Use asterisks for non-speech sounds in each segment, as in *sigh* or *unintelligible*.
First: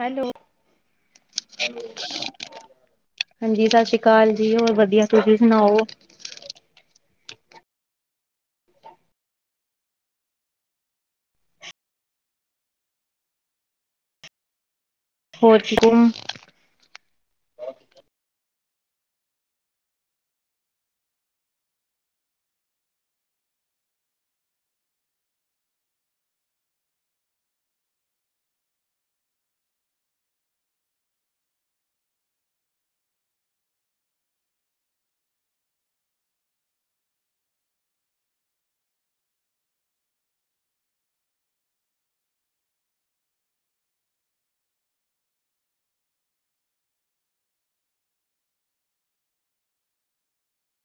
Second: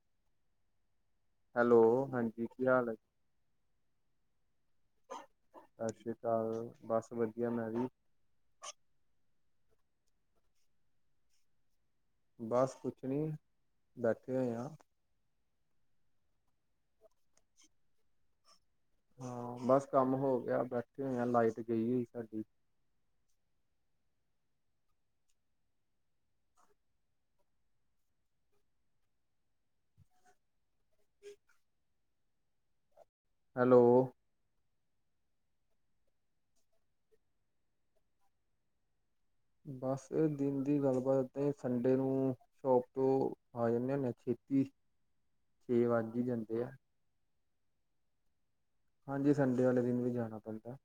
Hello, hello ਹਾਂਜੀ ਕੀ ਹਾਲ ਆ, ਹਾਂਜੀ ਸਤਿ ਸ਼੍ਰੀ ਅਕਾਲ ਜੀ, ਹੋਰ ਵਧੀਆ ਤੁਸੀਂ ਸੁਣਾਓ? ਚੱਲ ਬਸ ਵਧੀਆ ਮੈਂ ਜ, ਬਸ ਕੁਛ ਨਹੀਂ ਬੈਠੇ ਹੋਏ ਆ, ਹੋਰ ਠੀਕ ਵਾ, ਹਾਂ ਬਸ ਕੰਮ ਹੋ ਗਿਆ, ਬੈਠੇ ਹੋਏ ਆ ਲਾਈਟ ਗਈ ਹੋਈ ਸਾਡੀ ਹੈਲੋ ਬਸ ਏ ਦਿਨ ਦੀ ਗੱਲਬਾਤ ਤੇ ਸੰਡੇ ਨੂੰ ਸ਼ੋਪ ਤੋਂ ਆ ਜਾਂਦੇ ਹੁੰਦੇ ਛੇਤੀ *inaudible* ਛੇ ਵੱਜ ਹੀ ਜਾਂਦੇ ਆ ਹਾਂਜੀ ਸੰਡੇ ਵਾਲੇ ਦਿਨ ਵੀ ਜਾਣਾ ਪੈਂਦਾ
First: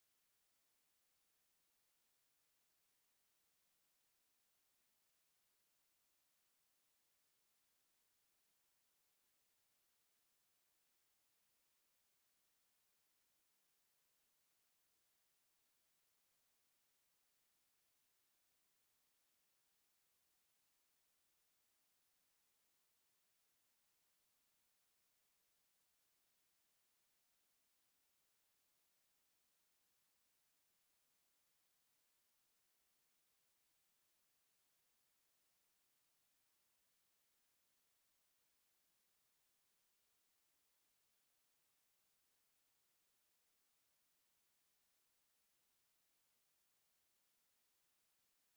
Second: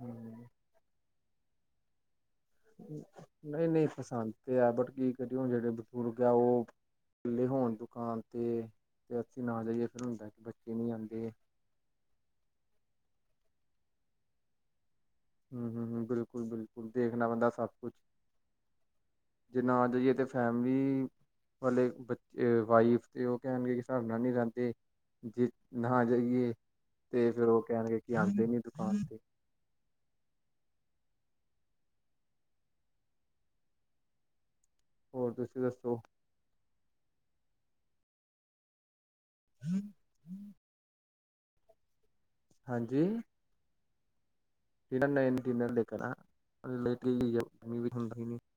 ਹਮ ਨਈ- ਨਈ ਪਸੰਦ ਤੇ ਹੈ ਬਟ ਕੀ ਕਰੀਏ ਹੁਣ ਜੇਹੜੇ ਬਜ਼ੁਰਗ ਆ ਓਹ ਇਕੱਲੇ ਹੋਣ ਦੁਕਾਨ ਤੇ-ਤੇ ਅੱਸੀਂ ਨਾ ਜਾਈਏ ਤਾ ਫੇਰ ਹੁੰਦਾ ਕਿ ਬੱਚੇ ਨੀ ਆਂਦੇ ਹਮ-ਹਮ ਹ ਬਿਲਕੁਲ-ਬਿਲਕੁਲ ਦੇਖਣਾ ਪੈਂਦਾ ਸਭ ਕੁਛ ਜੇ ਨਾ ਜਾਇਏ ਤਾ ਫੈਮਲੀ ਵਾਲੇ ਬੱਚੇ ਵਾਈਫ ਤੇ ਉਹ ਕੇਹਣਗੇ ਕਿ ਸਾਡੇ ਨਾਲ ਨੀ ਰੇਂਹਦੇ ਜੇ ਨਾ ਜਾਈਏ ਤੇ ਫੇਰ ਓਹ ਕੇਹਣਗੇ ਕਿ ਆਂਦੇ ਨੀ ਦੁਕਾਨ ਤੇ ਹੋਰ ਤੁਸੀਂ ਦੱਸੋ ਹਮ-ਹਮ ਹਾਂਜੀ *unintelligible*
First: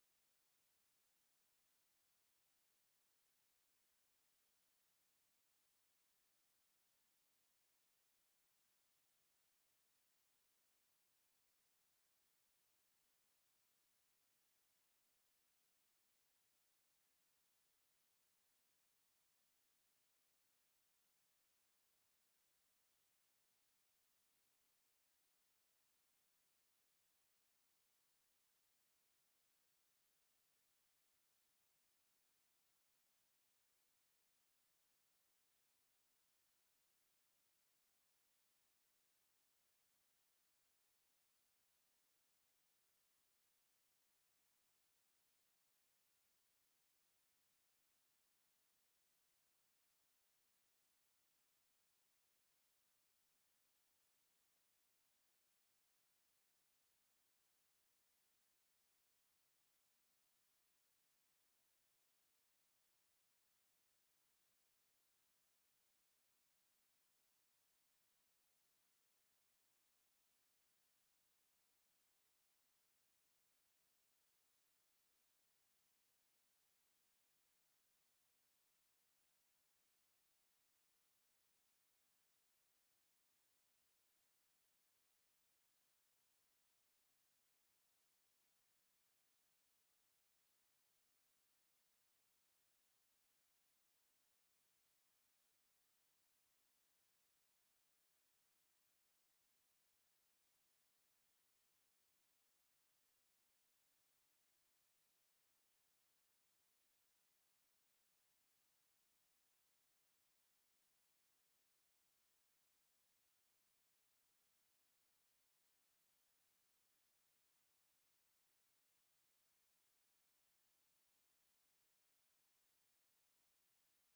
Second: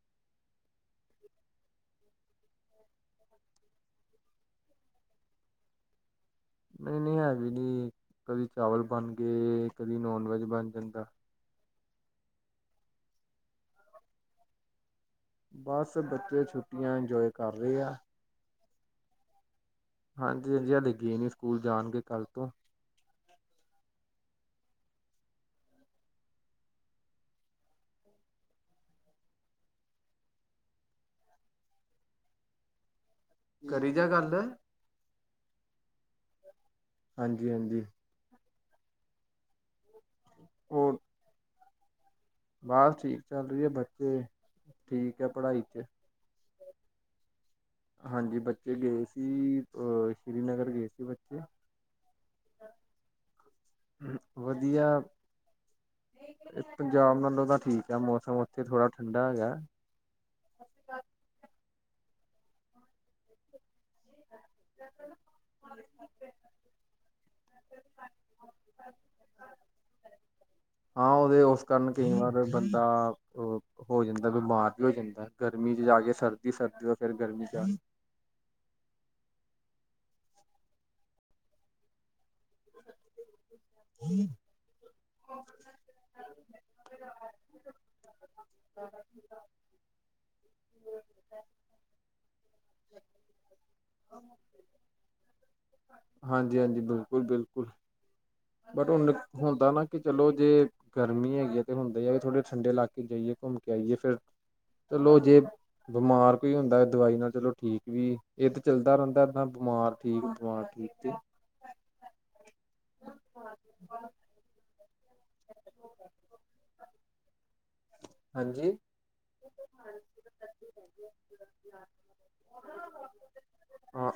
ਨਹੀਂ-ਨਹੀਂ ਹੈ, ਵੀ ਕੀ ਕਦੀ ਚਾਵਲ ਬਣ ਗਏ, ਕਦੀ ਨੋਨ ਵੈਜ ਬਣ ਜਾਂਦਾ ਬਸ ਬੱਚੇ ਛੁੱਟੀਆਂ ਇੰਜੋਏ ਕਰ ਰਏ ਆ ਹਾਂਜੀ-ਹਾਂਜੀ ਹਾਲੇ ਗਏ ਨੀ ਸਕੂਲ ਜਾਣਗੇ ਕੱਲ੍ਹ ਤੋਂ ਕਰੀ ਜਾ ਗੱਲ ਹਾਂਜੀ-ਹਾਂਜੀ ਹੋਰ ਬਸ ਠੀਕ ਚੱਲ ਰਈ ਐ, ਬੱਚੇ ਠੀਕ ਆ ਪੜ੍ਹਾਈ 'ਚ ਹਾਂਜੀ ਬੱਚੇ ਗਏ ਸੀ, ਅ, ਸ਼੍ਰੀਨਗਰ ਗਏ ਸੀ ਬੱਚੇ ਵੱਧੀਆ ਏ ਪੰਜਾਬ ਨਾਲੋਂ ਤਾਂ ਠੀਕ ਆ ਮੌਸਮ ਉੱਥੇ ਥੋੜਾ ਠੰਡਾ ਹੈਗਾ *inaudible* *inaudible* ਹਾਂ ਓਹਦੇ ਓਸ ਕਾਰਨ ਕਈ ਵਾਰ ਬੰਦਾ--ਅ ਹੋ ਜਾਂਦਾ ਬਿਮਾਰ ਵੀ ਹੋ ਜਾਂਦਾ, ਗਰਮੀ ਚ' ਜਾ ਕੇ ਸਰਦੀ- ਸਰਦੀ ਤੋ ਫਿਰ ਗਰਮੀ ਚ' ਜਾ ਜੀ *inaudible* *inaudible* ਹਮ ਹਾਂਜੀ-ਹਾਂਜੀ ਬਿਲਕੁਲ-ਬਿਲਕੁਲ ਬਟ, ਉਹ ਨਾ ਹੁੰਦਾ ਨਾ ਕਿ ਚਲੋ ਜੇ ਗਰਮੀ ਹੈਗੀ ਹੈ, ਤੇ ਹੁੰਦਾ ਆ ਵੀ ਥੋੜ੍ਹੇ ਠੰਡੇ ਇਲਾਕੇ ਜਾਈਏ ਘੁੰਮ ਕੇ ਆਈਏ ਫਿਰ ਚਲੋ ਜੇ ਬਿਮਾਰ ਕੋਈ ਹੁੰਦਾ ਦਵਾਈ ਨਾਲ ਚਲੋ ਠੀਕ ਵੀ ਇਹ ਤੇ ਚੱਲਦਾ ਰਹਿੰਦਾ। ਏਦਾਂ ਬਿਮਾਰ ਠੀਕ ਆ ਠੀਕ ਤੇ ਹਾਂ। ਹਾਂਜੀ। *inaudible* ਹਾਂ,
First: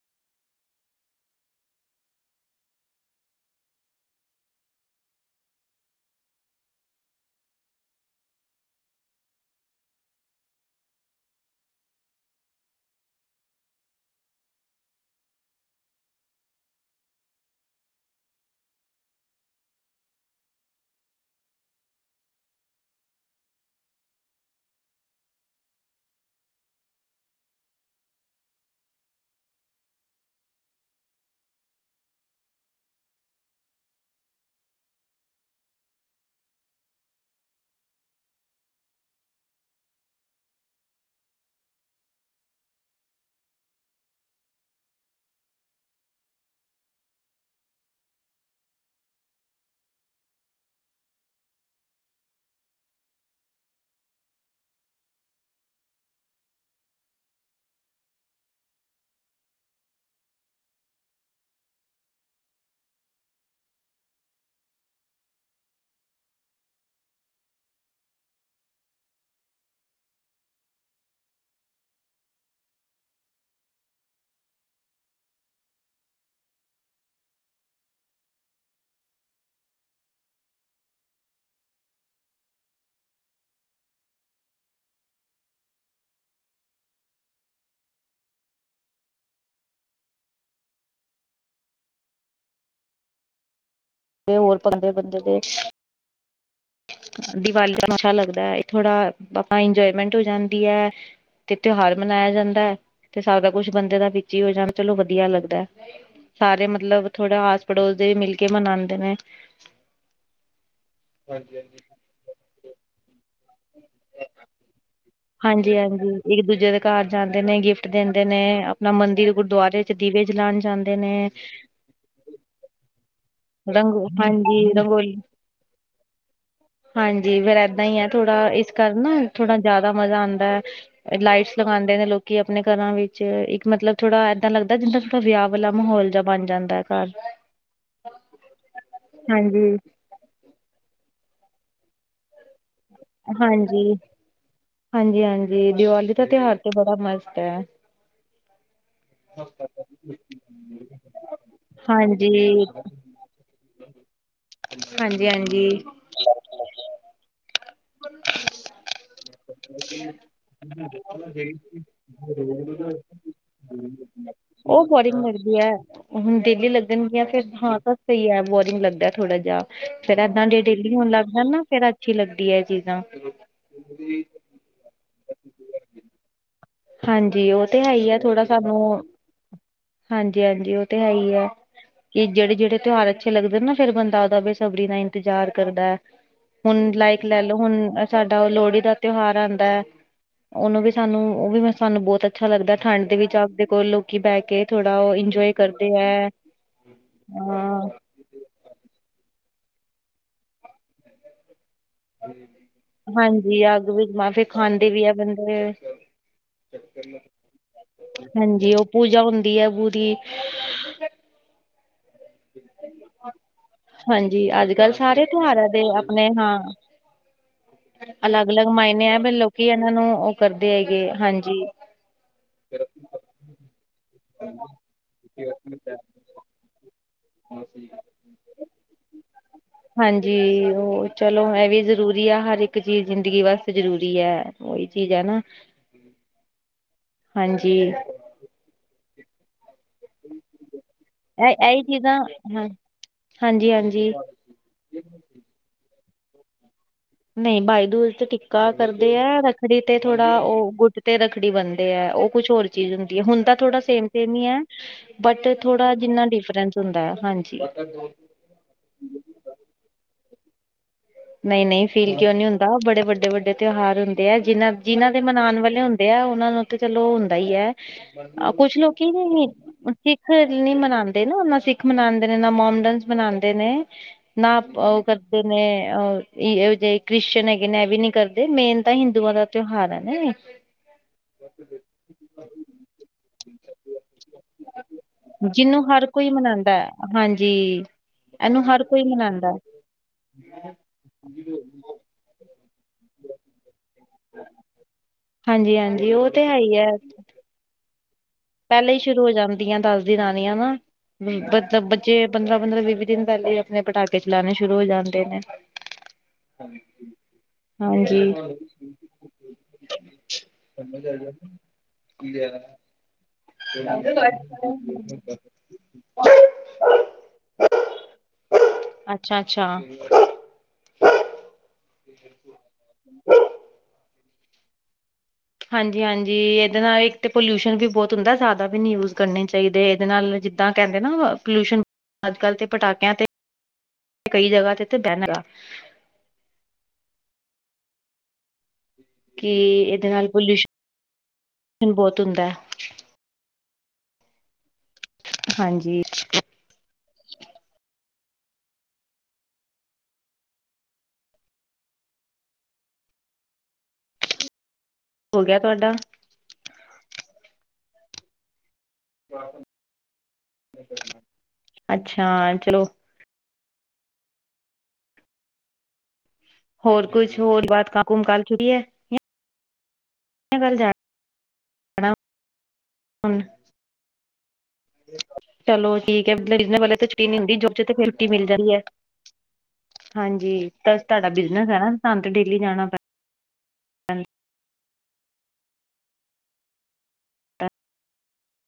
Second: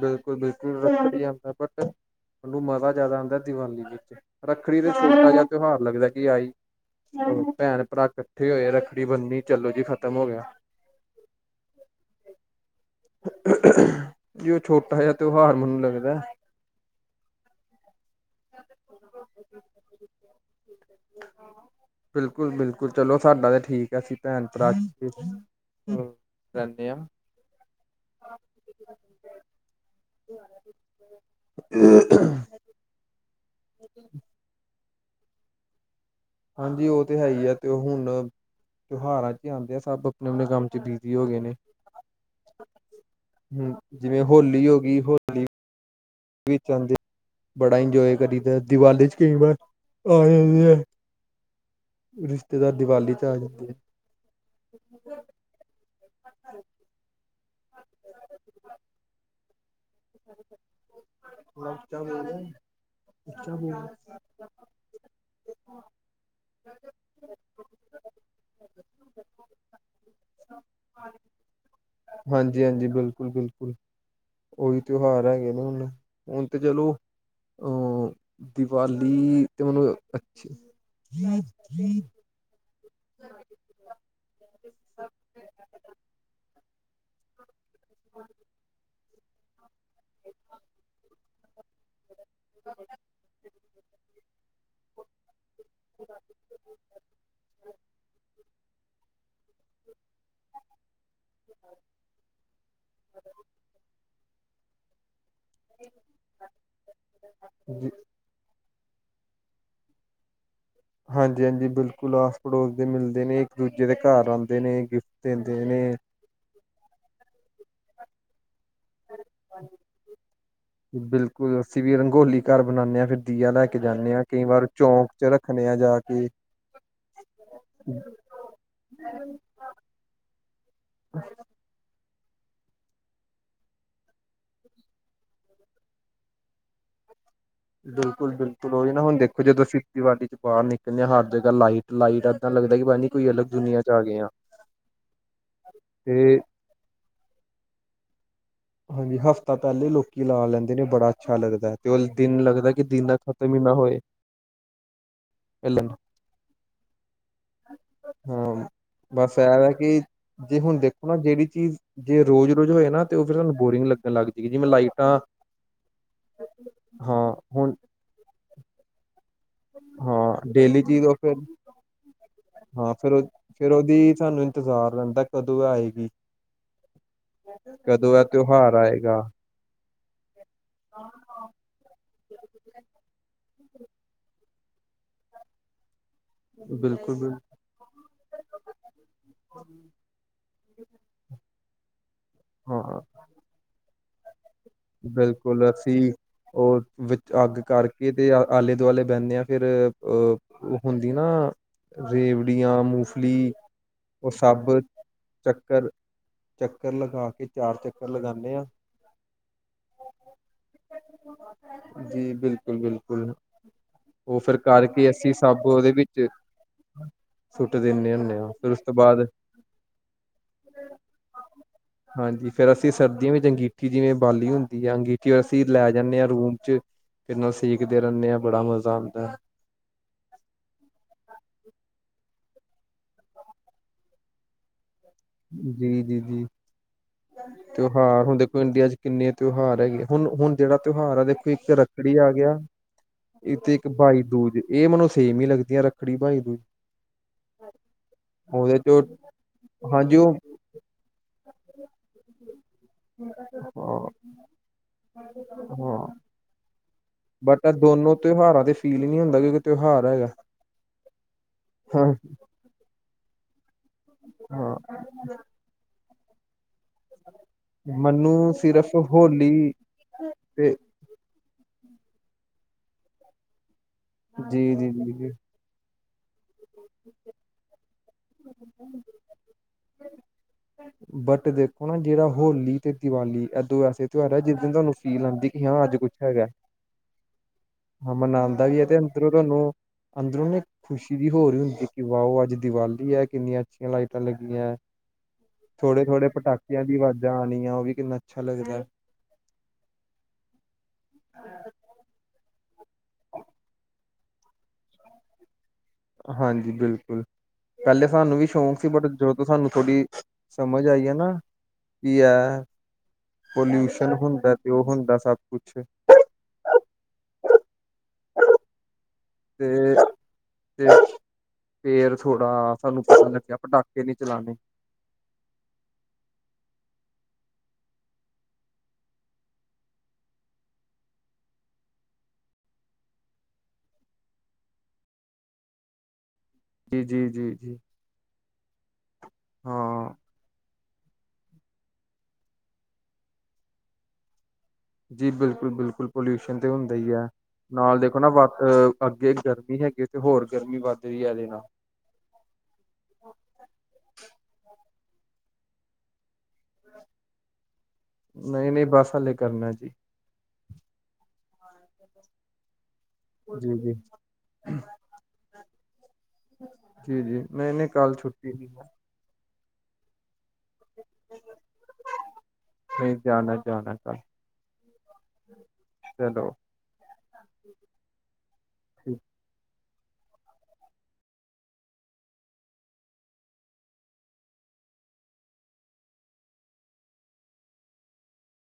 ਬਿਲਕੁਲ-ਬਿਲਕੁਲ ਰ ਤੁਹਾਨੂੰ ਮਜ਼ਾ ਜ਼ਿਆਦਾ ਆਉਂਦਾ ਦਿਵਾਲੀ ਵਿੱਚ ਰੱਖੜੀ ਤੇ ਛੋਟਾ ਜਿਹਾ ਤਿਉਹਾਰ ਲੱਗਦਾ ਕਿ ਆਈ ਭੈਣ-ਭਰਾ ਇਕੱਠੇ ਹੋਏ ਰੱਖੜੀ ਬੰਨੀ ਚਲੋ ਜੀ ਖਤਮ ਹੋ ਗਿਆ। ਜੀ, ਉਹ ਛੋਟਾ ਜਾ ਤਿਉਹਾਰ ਮੈਨੂੰ ਲੱਗਦਾ *inaudible* ਬਿਲਕੁਲ-ਬਿਲਕੁਲ ਚਲੋ ਸਾਡਾ ਤਾਂ ਠੀਕ ਹੈ। ਅਸੀਂ ਭੈਣ ਭਰਾ *unintelligible* ਅਮ ਹ। ਹਾਂਜੀ, ਉਹ ਤੇ ਹੈ ਹੀ ਆ ਤੇ ਉਹ ਹੁਣ ਤਿਉਹਾਰਾਂ ਚ ਆਉਂਦੇ ਆ, ਸਭ ਆਪਣੇ ਆਪਣੇ ਕੰਮ ਚ ਬਿਜ਼ੀ ਹੋ ਗਏ ਨੇ। ਹੂ, ਜਿਵੇਂ ਹੋਲੀ ਹੋ ਗਈ ਹੋਲੀ। ਵਿੱਚਦੇ ਬੜਾ ਇੰਜੋਏ ਕਰੀਦਾ ਦਿਵਾਲੀ ਚ ਕਈ ਵਾਰ ਆਏ ਆ। ਰਿਸ਼ਤੇਦਾਰ, ਦੀਵਾਲੀ ਚ ਆ ਜਾਂਦੇ ਹੈ। ਹ। ਆ। ਹਾਂਜੀ-ਹਾਂਜੀ, ਬਿਲਕੁਲ-ਬਿਲਕੁਲ। ਉਹੀ ਤਿਉਹਾਰ ਹੈਗੇ ਨੇ, ਹੁਣ ਹੁਣ ਤੇ ਚਲੋ। ਅ ਦੀਵਾਲੀ ਤੇ ਮੈਨੂੰ ਅੱਛ ਹ। ਹ। ਹਾਂ। ਹੋਰ ਪਤਾ, ਬੰਦੇ ਦੇ ਦੀਵਾਲੀ ਦਾ ਨਸ਼ਾ ਲੱਗਦਾ ਥੋੜਾ। ਆਈ ਇੰਜੋਏਮੈਂਟ ਹੋ ਜਾਂਦੀ ਹੈ। ਤੇ, ਤਿਉਹਾਰ ਮਨਾਇਆ ਜਾਂਦਾ ਹੈ। ਤੇ ਸਾਰਾ ਕੁੱਛ ਬੰਦੇ ਦਾ ਵਿੱਚ ਹੀ ਹੋ ਜਾਣਾ ਚਲੋ ਵਧੀਆ ਲੱਗਦਾ। ਸਾਰੇ ਮਤਲਬ ਥੋੜਾ ਆਸ ਪੜੋਸ ਜੀ ਦੇ ਮਿਲ ਕੇ ਮਨਾਉਂਦੇ ਨੇ। ਹਾਂਜੀ-ਹਾਂਜੀ, ਬਿਲਕੁਲ ਆਸ ਪੜੋਸ ਦੇ ਮਿਲਦੇ ਨੇ। ਇੱਕ-ਦੂਜੇ ਦੇ ਘਰ ਆਉਂਦੇ ਨੇ ਗਿਫਟ ਦਿੰਦੇ ਨੇ। ਇੱਕ-ਦੂਜੇ ਦੇ ਘਰ ਜਾਂਦੇ ਨੇ, ਗਿਫਟ ਦਿੰਦੇ ਨੇ। ਆਪਣਾ ਮੰਦਿਰ ਗੁਰਦੁਆਰੇ ਚ ਦੀਵੇ ਜਲਉਣ ਜਾਂਦੇ ਨੇ। ਬਿਲਕੁਲ ਅਸੀਂ ਵੀ ਰੰਗੋਲੀ ਘਰ ਬਣਾਉਂਦੇ ਹਾਂ। ਫਿਰ ਦੀਆ ਲੈ ਕੇ ਰੰਗ ਜਾਂਦੇ ਹਾਂ। ਕਈ ਵਾਰ ਹਾਂਜੀ ਚੌਂਕ ਰੰਗੋਲੀ ਚ ਰੱਖਣੇ ਆ ਜਾ ਕੇ। ਹਾਂਜੀ, ਫੇਰ ਏਦਾਂ ਹੀ ਆ ਥੋੜਾ ਇਸ ਕਰ ਨਾ ਥੋੜਾ ਜਿਆਦਾ ਮਜ਼ਾ ਆਉਂਦਾ ਹੈ। ਲਾਈਟ ਲਗਾਉਂਦੇ ਨੇ ਲੋਕੀ ਆਪਣੇ ਘਰਾਂ ਵਿੱਚ ਇੱਕ ਮਤਲਬ ਥੋੜਾ ਮਦਾਂ ਲੱਗਦਾ, ਜਿੱਦਾਂ ਥੋੜਾ ਵਿਆਹ ਵਾਲਾ ਮਾਹੌਲ ਜਹਾ ਬਣ ਜਾਂਦਾ। ਦਾ ਘਰ ਬਿਲਕੁਲ-ਬਿਲਕੁਲ, ਉਹ ਹੀ ਨਾ ਹੁਣ ਦੇਖੋ ਜਦੋਂ ਹਾਂਜੀ ਖੇਤੀਬਾੜੀ ਚ ਬਾਹਰ ਨਿਕਲ ਕਹਿੰਦੇ, ਹਰ ਜਗ੍ਹਾ ਲਾਈਟ ਲਾਈਟ ਏਦਾਂ ਲੱਗਦਾ, ਕਿ ਭਾਜੀ। ਹਾਂਜੀ-ਹਾਂਜੀ-ਹਾਂਜੀ, ਦੀਵਾਲੀ ਦਾ ਤਿਉਹਾਰ ਤੇ ਬੜਾ ਮਸਤ ਹੈ। ਹਾਂਜੀ, ਹਫ਼ਤਾ ਪਹਿਲੇ ਲੋਕੀ ਲਾ ਲੈਂਦੇ ਨੇ, ਬੜਾ ਅੱਛਾ ਲੱਗਦਾ ਹੈ। ਤੇ ਦਿਨ ਹਾਂਜੀ ਲੱਗਦਾ ਕਿ ਦਿਨ ਇਹ ਵੀ ਨਾ ਹੋਏ। ਹਾਂਜੀ-ਹਾਂਜੀ। ਹਾਂ, ਬਸ ਐਵੇ ਕਿ ਜੇ ਹੁਣ ਦੇਖੋ ਨਾ, ਜਿਹੜੀ ਚੀਜ਼ ਜੇ ਰੋਜ਼-ਰੋਜ਼ ਹੋਏ ਨਾ ਤੇ ਉਹ ਫਿਰ ਤੁਹਾਨੂੰ ਬੋਰਿੰਗ ਲੱਗਣ ਲੱਗ ਜਾਏਗੀ ਜਿਵੇਂ ਉਹ ਫੈਰਿੰਗ ਲਾਈਟਾਂ ਮਿਰਦੀ ਐ, ਹੁਣ ਡੇਲੀ ਲੱਗਣਗੀਆਂ, ਹਾਂ ਫਿਰ ਹੁਣ ਹਾਂ ਸਹੀ ਐ ਬੋਰਿੰਗ ਲੱਗਦਾ ਥੋੜਾ ਜਿਹਾ, ਫੇਰ ਏਦਾਂ ਹਾਂ ਜੇ ਡੇਲੀ ਚੀਜ਼ ਹੋਣ ਉਹ ਫਿਰ ਲੱਗਦਾ ਨਾ, ਫੇਰ ਅੱਛੀ ਲੱਗਦੀ ਏ। ਹਾਂ ਫਿਰ ਉਹ, ਫੇਰ ਉਹਦੀ ਸਾਨੂੰ ਇੰਤਜ਼ਾਰ ਰਹਿੰਦਾ ਕਦੋਂ ਆਏਗੀ। ਹਾਂਜੀ ਉਹ ਤੇ ਹੈ ਕਦੋਂ ਐਹ ਤਿਉਹਾਰ ਆਏਗਾ। ਹਾਂਜੀ-ਹਾਂਜੀ, ਉਹ ਤੇ ਹੈ ਈ ਐ। ਇਹ ਜਿਹੜੇ-ਜਿਹੜੇ ਤਿਉਹਾਰ ਅੱਛੇ ਲੱਗਦੇ ਨਾ, ਫੇਰ ਬੰਦਾ ਉਹਦਾ ਬੇਸਬਰੀ ਨਾ ਇੰਤਜ਼ਾਰ ਕਰਦਾ। ਹੁਣ ਬਿਲਕੁਲ ਲਾਇਕ ਬਿਲ ਲੈ ਲਓ, ਹੁਣ ਸਾਡਾ ਉਹ ਲੋਹੜੀ ਦਾ ਤਿਉਹਾਰ ਆਂਦਾ। ਉਹਨੂੰ ਵੀ ਸਾਨੂੰ ਉਹ ਵੀ ਸਾਨੂੰ ਬਹੁਤ ਅੱਛਾ ਲੱਗਦਾ, ਹਾਂ ਠੰਡ ਦੇ ਵਿੱਚ ਆਪਦੇ ਕੋਲ਼ ਲੋਕੀ ਬਹਿ ਕੇ ਥੋੜਾ ਉਹ ਇੰਜੋਏ ਬਿਲਕੁਲ, ਕਰਦੇ ਅਸੀਂ ਹੈ ਉਹ ਵਿੱਚ ਅੱਗ ਅ ਕਰਕੇ ਤੇ ਆਲੇ-ਦੁਆਲੇ ਬਹਿੰਦੇ ਆ, ਫਿਰ ਅ ਓ ਹੁੰਦੀ ਨਾ ਰੇਵੜੀਆਂ, ਮੂੰਫਲੀ, ਹਾਂਜੀ ਅੱਗ ਵੀ ਉਹ ਜਮਾ ਫਿਰ ਸਭ ਖਾਂਦੇ ਵੀ ਹੈ ਬੰਦੇ ਚੱਕਰ ਚੱਕਰ ਲਗਾ ਕੇ, ਚਾਰ ਚੱਕਰ ਲਗਾਉਦੇ ਹਾਂਜੀ, ਉਹ ਪੂਜਾ ਹੁੰਦੀ ਆ ਪੂਰੀ। ਜੀ, ਬਿਲਕੁਲ-ਬਿਲਕੁਲ। ਹਾਂਜੀ, ਅੱਜ-ਕੱਲ੍ਹ ਸਾਰੇ ਤਿਉਹਾਰਾਂ ਦੇ ਉਹਦੇ ਵਿੱਚ ਆਪਣੇ, ਹਾਂ। ਸੁੱਟ ਦਿੰਦੇ ਹੁੰਦੇ ਹਾਂ ਅਲੱਗ-ਅਲੱਗ ਫਿਰ ਉਸ ਤੋਂ ਮਾਇਨੇ ਆ, ਬਾਅਦ ਬਰ ਲੋਕੀ ਇਹਨਾਂ ਨੂੰ ਉਹ ਕਰਦੇ ਹੈਗੇ, ਹਾਂਜੀ। ਹਾਂਜੀ, ਫੇਰ ਅਸੀਂ ਸਰਦੀਆਂ ਵਿੱਚ ਅੰਗੀਠੀ ਜਿਵੇਂ ਬਾਲੀ ਹੁੰਦੀ ਆ, ਅੰਗੀ ਫੇ ਅਸੀਂ ਲੈ ਜਾਂਨੇ ਆ ਰੂਮ 'ਚ, ਫਿਰ ਨਾ ਸੇਕਦੇ ਰਹਿੰਦੇ ਆ, ਬੜਾ ਮਜ਼ਾ ਆਂਦਾ। ਹਾਂਜੀ, ਉਹ ਚਲੋ ਇਹ ਵੀ ਜ਼ਰੂਰੀ ਐ, ਹਰ ਇੱਕ ਚੀਜ਼ ਜ਼ਿੰਦਗੀ ਵਾਸਤੇ ਜ਼ਰੂਰੀ ਐ। ਉਹੀ ਚੀਜ਼ ਐ ਨਾ। ਜੀ-ਜੀ, ਜੀ ਹਾਂਜੀ ਤਿਉਹਾਰ ਹੁਣ ਦੇਖੋ ਇੰਡੀਆ 'ਚ ਕਿੰਨੇ ਤਿਉਹਾਰ ਹੈਗੇ, ਹੁਣ-ਹੁਣ ਜਿਹੜਾ ਤਿਉਹਾਰ ਆ ਇਹ ਦੇਖੋ ਇੱਕ ਇਹੀ ਰੱਕੜੀ ਚੀਜ਼ਾਂ ਆ ਗਿਆ, ਹਾਂ ਹਾਂਜੀ ਇਥੇ ਇੱਕ ਹਾਂਜੀ ਭਾਈ ਦੂਜ ਇਹ ਮੈਨੂੰ ਸੇਮ ਈ ਲੱਗਦੀਆਂ, ਰੱਖੜੀ, ਭਾਈ ਦੂ ਨਹੀਂ ਭਾਈ ਦੂਜ ਤੇ ਟਿੱਕਾ ਚ ਕਰਦੇ ਆ, ਰੱ ਰੱਖੜੀ ਤੇ ਥੋੜ੍ਹਾ ਉਹ ਗੁੱਟ ਤੇ ਰੱਖੜੀ ਬਨਦੇ ਐ, ਉਹ ਕੁਛ ਹੋਰ ਚੀਜ਼ ਹੁੰਦੀ। ਹੁੰਦਾ ਥੋੜਾ ਹਾਂ ਸੇਮ-ਸੇਮ ਈ ਐ। ਬਟ ਇਹ ਥੋੜਾ ਹਾਂ ਜਿੰਨਾ ਡਿਫਰੈਂਸ ਹੁੰਦਾ ਆ। ਬਟ ਐਹ ਦੋਨੋ ਤਿਉਹਾਰਾਂ ਤੇ ਫੀਲ ਈ ਨੀ ਹੁੰਦਾ, ਕਿ ਕੋਈ ਤਿਉਹਾਰ ਹੈਗਾ। ਨ‌ਈਂ-ਨ‌ਈਂ ਹਾਂ ਫੀਲ ਕਿਉਂ ਨੀ ਹੁੰਦਾ, ਉਹ ਬੜੇ ਵੱਡੇ-ਵੱਡੇ ਤਿਉਹਾਰ ਹੁੰਦੇ ਆ, ਹਾਂ ਜਿਨ੍ਹਾਂ-ਜਿਨਾਂ ਤੇ ਮਨਾਨ ਵਾਲੇ ਹੁੰਦੇ ਆ, ਉਹਨਾਂ ਨੂੰ ਤੇ ਚਲੋ ਹੁੰਦਾ ਈ ਐ, ਮੈਨੂੰ ਕੁਛ ਸਿਰਫ ਲੋਕੀ ਹੋਲੀ ਸਿੱਖ ਤੇ ਨੀ ਮਨਾ ਦੇ ਨਾ, ਨਾ ਸਿੱਖ ਮਨਾਂਦੇ ਨੇ, ਨਾ ਮੋਮਡਨਸ ਮਨਾਂਦੇ ਨੇ, ਨਾ ਜੀ ਜੀ ਉਹ ਜੀ ਜੀ ਕਰਦੇ ਨੇ ਆਹ ਇਹੋ ਜਿਹੇ ਕ੍ਰਿਸ਼ਚਨ ਹੈਗੇ ਨੇ ਇਹ ਵੀ ਨੀ ਕਰਦੇ, ਮੇਨ ਤਾਂ ਹਿੰਦੂਆਂ ਦਾ ਤਿਉਹਾਰ ਹੈ ਨਾ ਇਹ। ਬਟ ਦੇਖੋ ਨਾ, ਜਿਹੜਾ ਹੋਲੀ ਤੇ ਦੀਵਾਲੀ ਇਹ ਦੋ ਐਸੇ ਤਿਉਹਾਰ ਐ, ਜਿਸ ਦਿਨ ਤੁਹਾਨੂੰ ਫੀਲ ਆਉਂਦੀ ਕਿ ਹਾਂ, ਜਿਹਨੂੰ ਅੱਜ ਹਰ ਕੁੱਛ ਕੋਈ ਹੈਗਾ। ਮਨਾਉਂਦਾ ਹੈ। ਹਾਂਜੀ। ਹਾਂ ਇਹਨੂੰ ਮਨਾਂਦਾ ਵੀ ਹਰ ਐ ਤੇ ਕੋਈ ਅੰਦਰੋਂ ਮਨਾਉਂਦਾ ਤੁਹਾਨੂੰ ਅੰਦਰੋਂ ਨਾ ਇੱਕ ਖੁਸ਼ੀ ਜੀ ਹੋਰ ਈ ਹੁੰਦੀ ਕਿ ਵਾਓ, ਅੱਜ ਦੀਵਾਲ਼ੀ ਐ ਕਿੰਨੀਆਂ ਅੱਛੀਆਂ ਲਾਈਟਾਂ ਲੱਗੀਆਂ, ਹਾਂਜੀ-ਹਾਂਜੀ ਥੋੜੇ-ਥੋੜੇ ਉਹ ਤੇ ਹੈ ਹੀ ਪਟਾਕਿਆਂ ਦੀ ਹੈ ਆਵਾਜ਼ਾਂ ਆਣੀਆਂ, ਉਹ ਵੀ ਕਿੰਨਾ ਅੱਛਾ ਲੱਗਦਾ ਪਹਿਲੇ ਈ ਸ਼ੁਰੂ ਹੋ ਜਾਂਦੀਆਂ, ਦੱਸ ਦਿਨ ਆਣੀਆਂ ਨਾ, ਮਤਲਬ ਬੱ ਜੇ ਪੰਦਰਾਂ ਪੰਦਰਾਂ ਵੀਹ ਵੀਹ ਦਿਨ ਪਹਿਲੇ ਆਪਣੇ ਪਟਾਕੇ ਚਲਾਉਣੇ ਸ਼ੁਰੂ ਹੋ ਜਾਂਦੇ ਨੇ ਹਾਂਜੀ ਬਿਲਕੁਲ ਪਹਿਲੇ ਹਾਂਜੀ। ਸਾਨੂੰ ਵੀ ਸ਼ੌਂਕ ਸੀ ਬਟ ਜਦੋਂ ਤੋਂ ਸਾਨੂੰ ਥੋੜ੍ਹੀ ਸਮਝ ਆਈ ਆ ਨਾ ਕੀ ਐ ਪੋਲਿਊਸ਼ਨ ਹੁੰਦਾ ਤੇ ਉਹ ਹੁੰਦਾ ਸਭ ਕੁਛ ਅੱਛਾ ਅੱਛਾ। ਤੇ ਤੇ ਫੇਰ ਥੋੜਾ ਸਾਨੂੰ ਪਤਾ ਲੱਗਿਆ ਪਟਾਕੇ ਨਹੀਂ ਚਲਾਣੇ ਹਾਂਜੀ ਹਾਂਜੀ ਇਹਦੇ ਨਾਲ ਇੱਕ ਤਾਂ ਪੋਲਿਊਸ਼ਨ ਵੀ ਬਹੁਤ ਹੁੰਦਾ ਜ਼ਿਆਦਾ ਵੀ ਨਹੀਂ ਯੂਜ ਕਰਨੇ ਚਾਹੀਦੇ ਇਹਦੇ ਨਾਲ ਜਿਦਾਂ ਕਹਿੰਦੇ ਨਾ ਪੋਲਿਊਸ਼ਨ ਅੱਜ ਕੱਲ੍ਹ ਤੇ ਪਟਾਕਿਆਂ ਤੇ ਕਈ ਜਗ੍ਹਾ ਤੇ ਤੇ ਬੈਨਰ ਆ ਜੀ ਜੀ ਜੀ ਜੀ ਕਿ ਇਹਦੇ ਹਾਂ ਨਾਲ ਪੋਲਿਊਸ਼ਨ ਬਹੁਤ ਹੁੰਦਾ ਜੀ ਬਿਲਕੁਲ ਹਾਂਜੀ ਬਿਲਕੁਲ ਪੋਲਿਊਸ਼ਨ ਤੇ ਹੁੰਦਾ ਹੀ ਹੈ ਨਾਲ ਦੇਖੋ ਨਾ ਵੱਖ ਅੱਗੇ ਗਰਮੀ ਹੈਗੀ ਤੇ ਹੋਰ ਗਰਮੀ ਵੱਧ ਰਹੀ ਹੈ ਇਹਦੇ ਨਾਲ ਹੋ ਗਿਆ ਤੁਹਾਡਾ ਨਹੀਂ ਨਹੀਂ ਬਸ ਹਾਲੇ ਕਰਨਾ ਏ ਜੀ ਅੱਛਾ ਚਲੋ ਜੀ ਜੀ ਹੋਰ ਜੀ ਕੁਛ ਜੀ ਹੋਰ ਨਹੀਂ ਨਹੀਂ ਬਾਤ ਕੰਮ ਕੱਲ ਕੁੰਮ ਕਰ ਛੁੱਟੀ ਨਹੀਂ ਚੁੱਕੀ ਹੈ। ਕੱਲ ਜਾਣਾ ਨਹੀਂ ਹੁਣ ਜਾਣਾ ਜਾਣਾ ਕੰਮ ਚਲੋ ਠੀਕ ਹੈ ਬਿਜਨਸ ਵਾਲਿਆ ਨੂੰ ਤੇ ਛੁੱਟੀ ਨਹੀਂ ਹੁੰਦੀ ਜੋਬ ਵਿੱਚ ਤਾਂ ਛੁੱਟੀ ਮਿਲ ਜਾਣੀ ਹੈ। ਹਾਂਜੀ ਤਾਂ ਤੁਹਾਡਾ ਬਿਜਨਸ ਹੈ ਸਾਨੂੰ ਤੇ ਡੇਲੀ ਜਾਣਾ ਪੈ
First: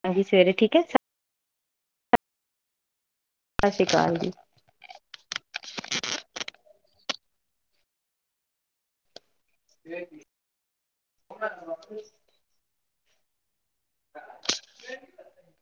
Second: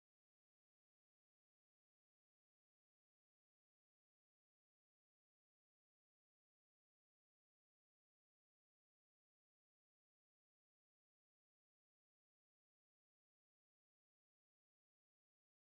ਹਾਂਜੀ ਸਵੇਰੇ ਠੀਕ ਹੈ ਸਤਿ ਸ੍ਰੀ ਅਕਾਲ ਜੀ ਵੇਦੀ ਘਰੋਂ ਵਾਪਸ *unintelligible*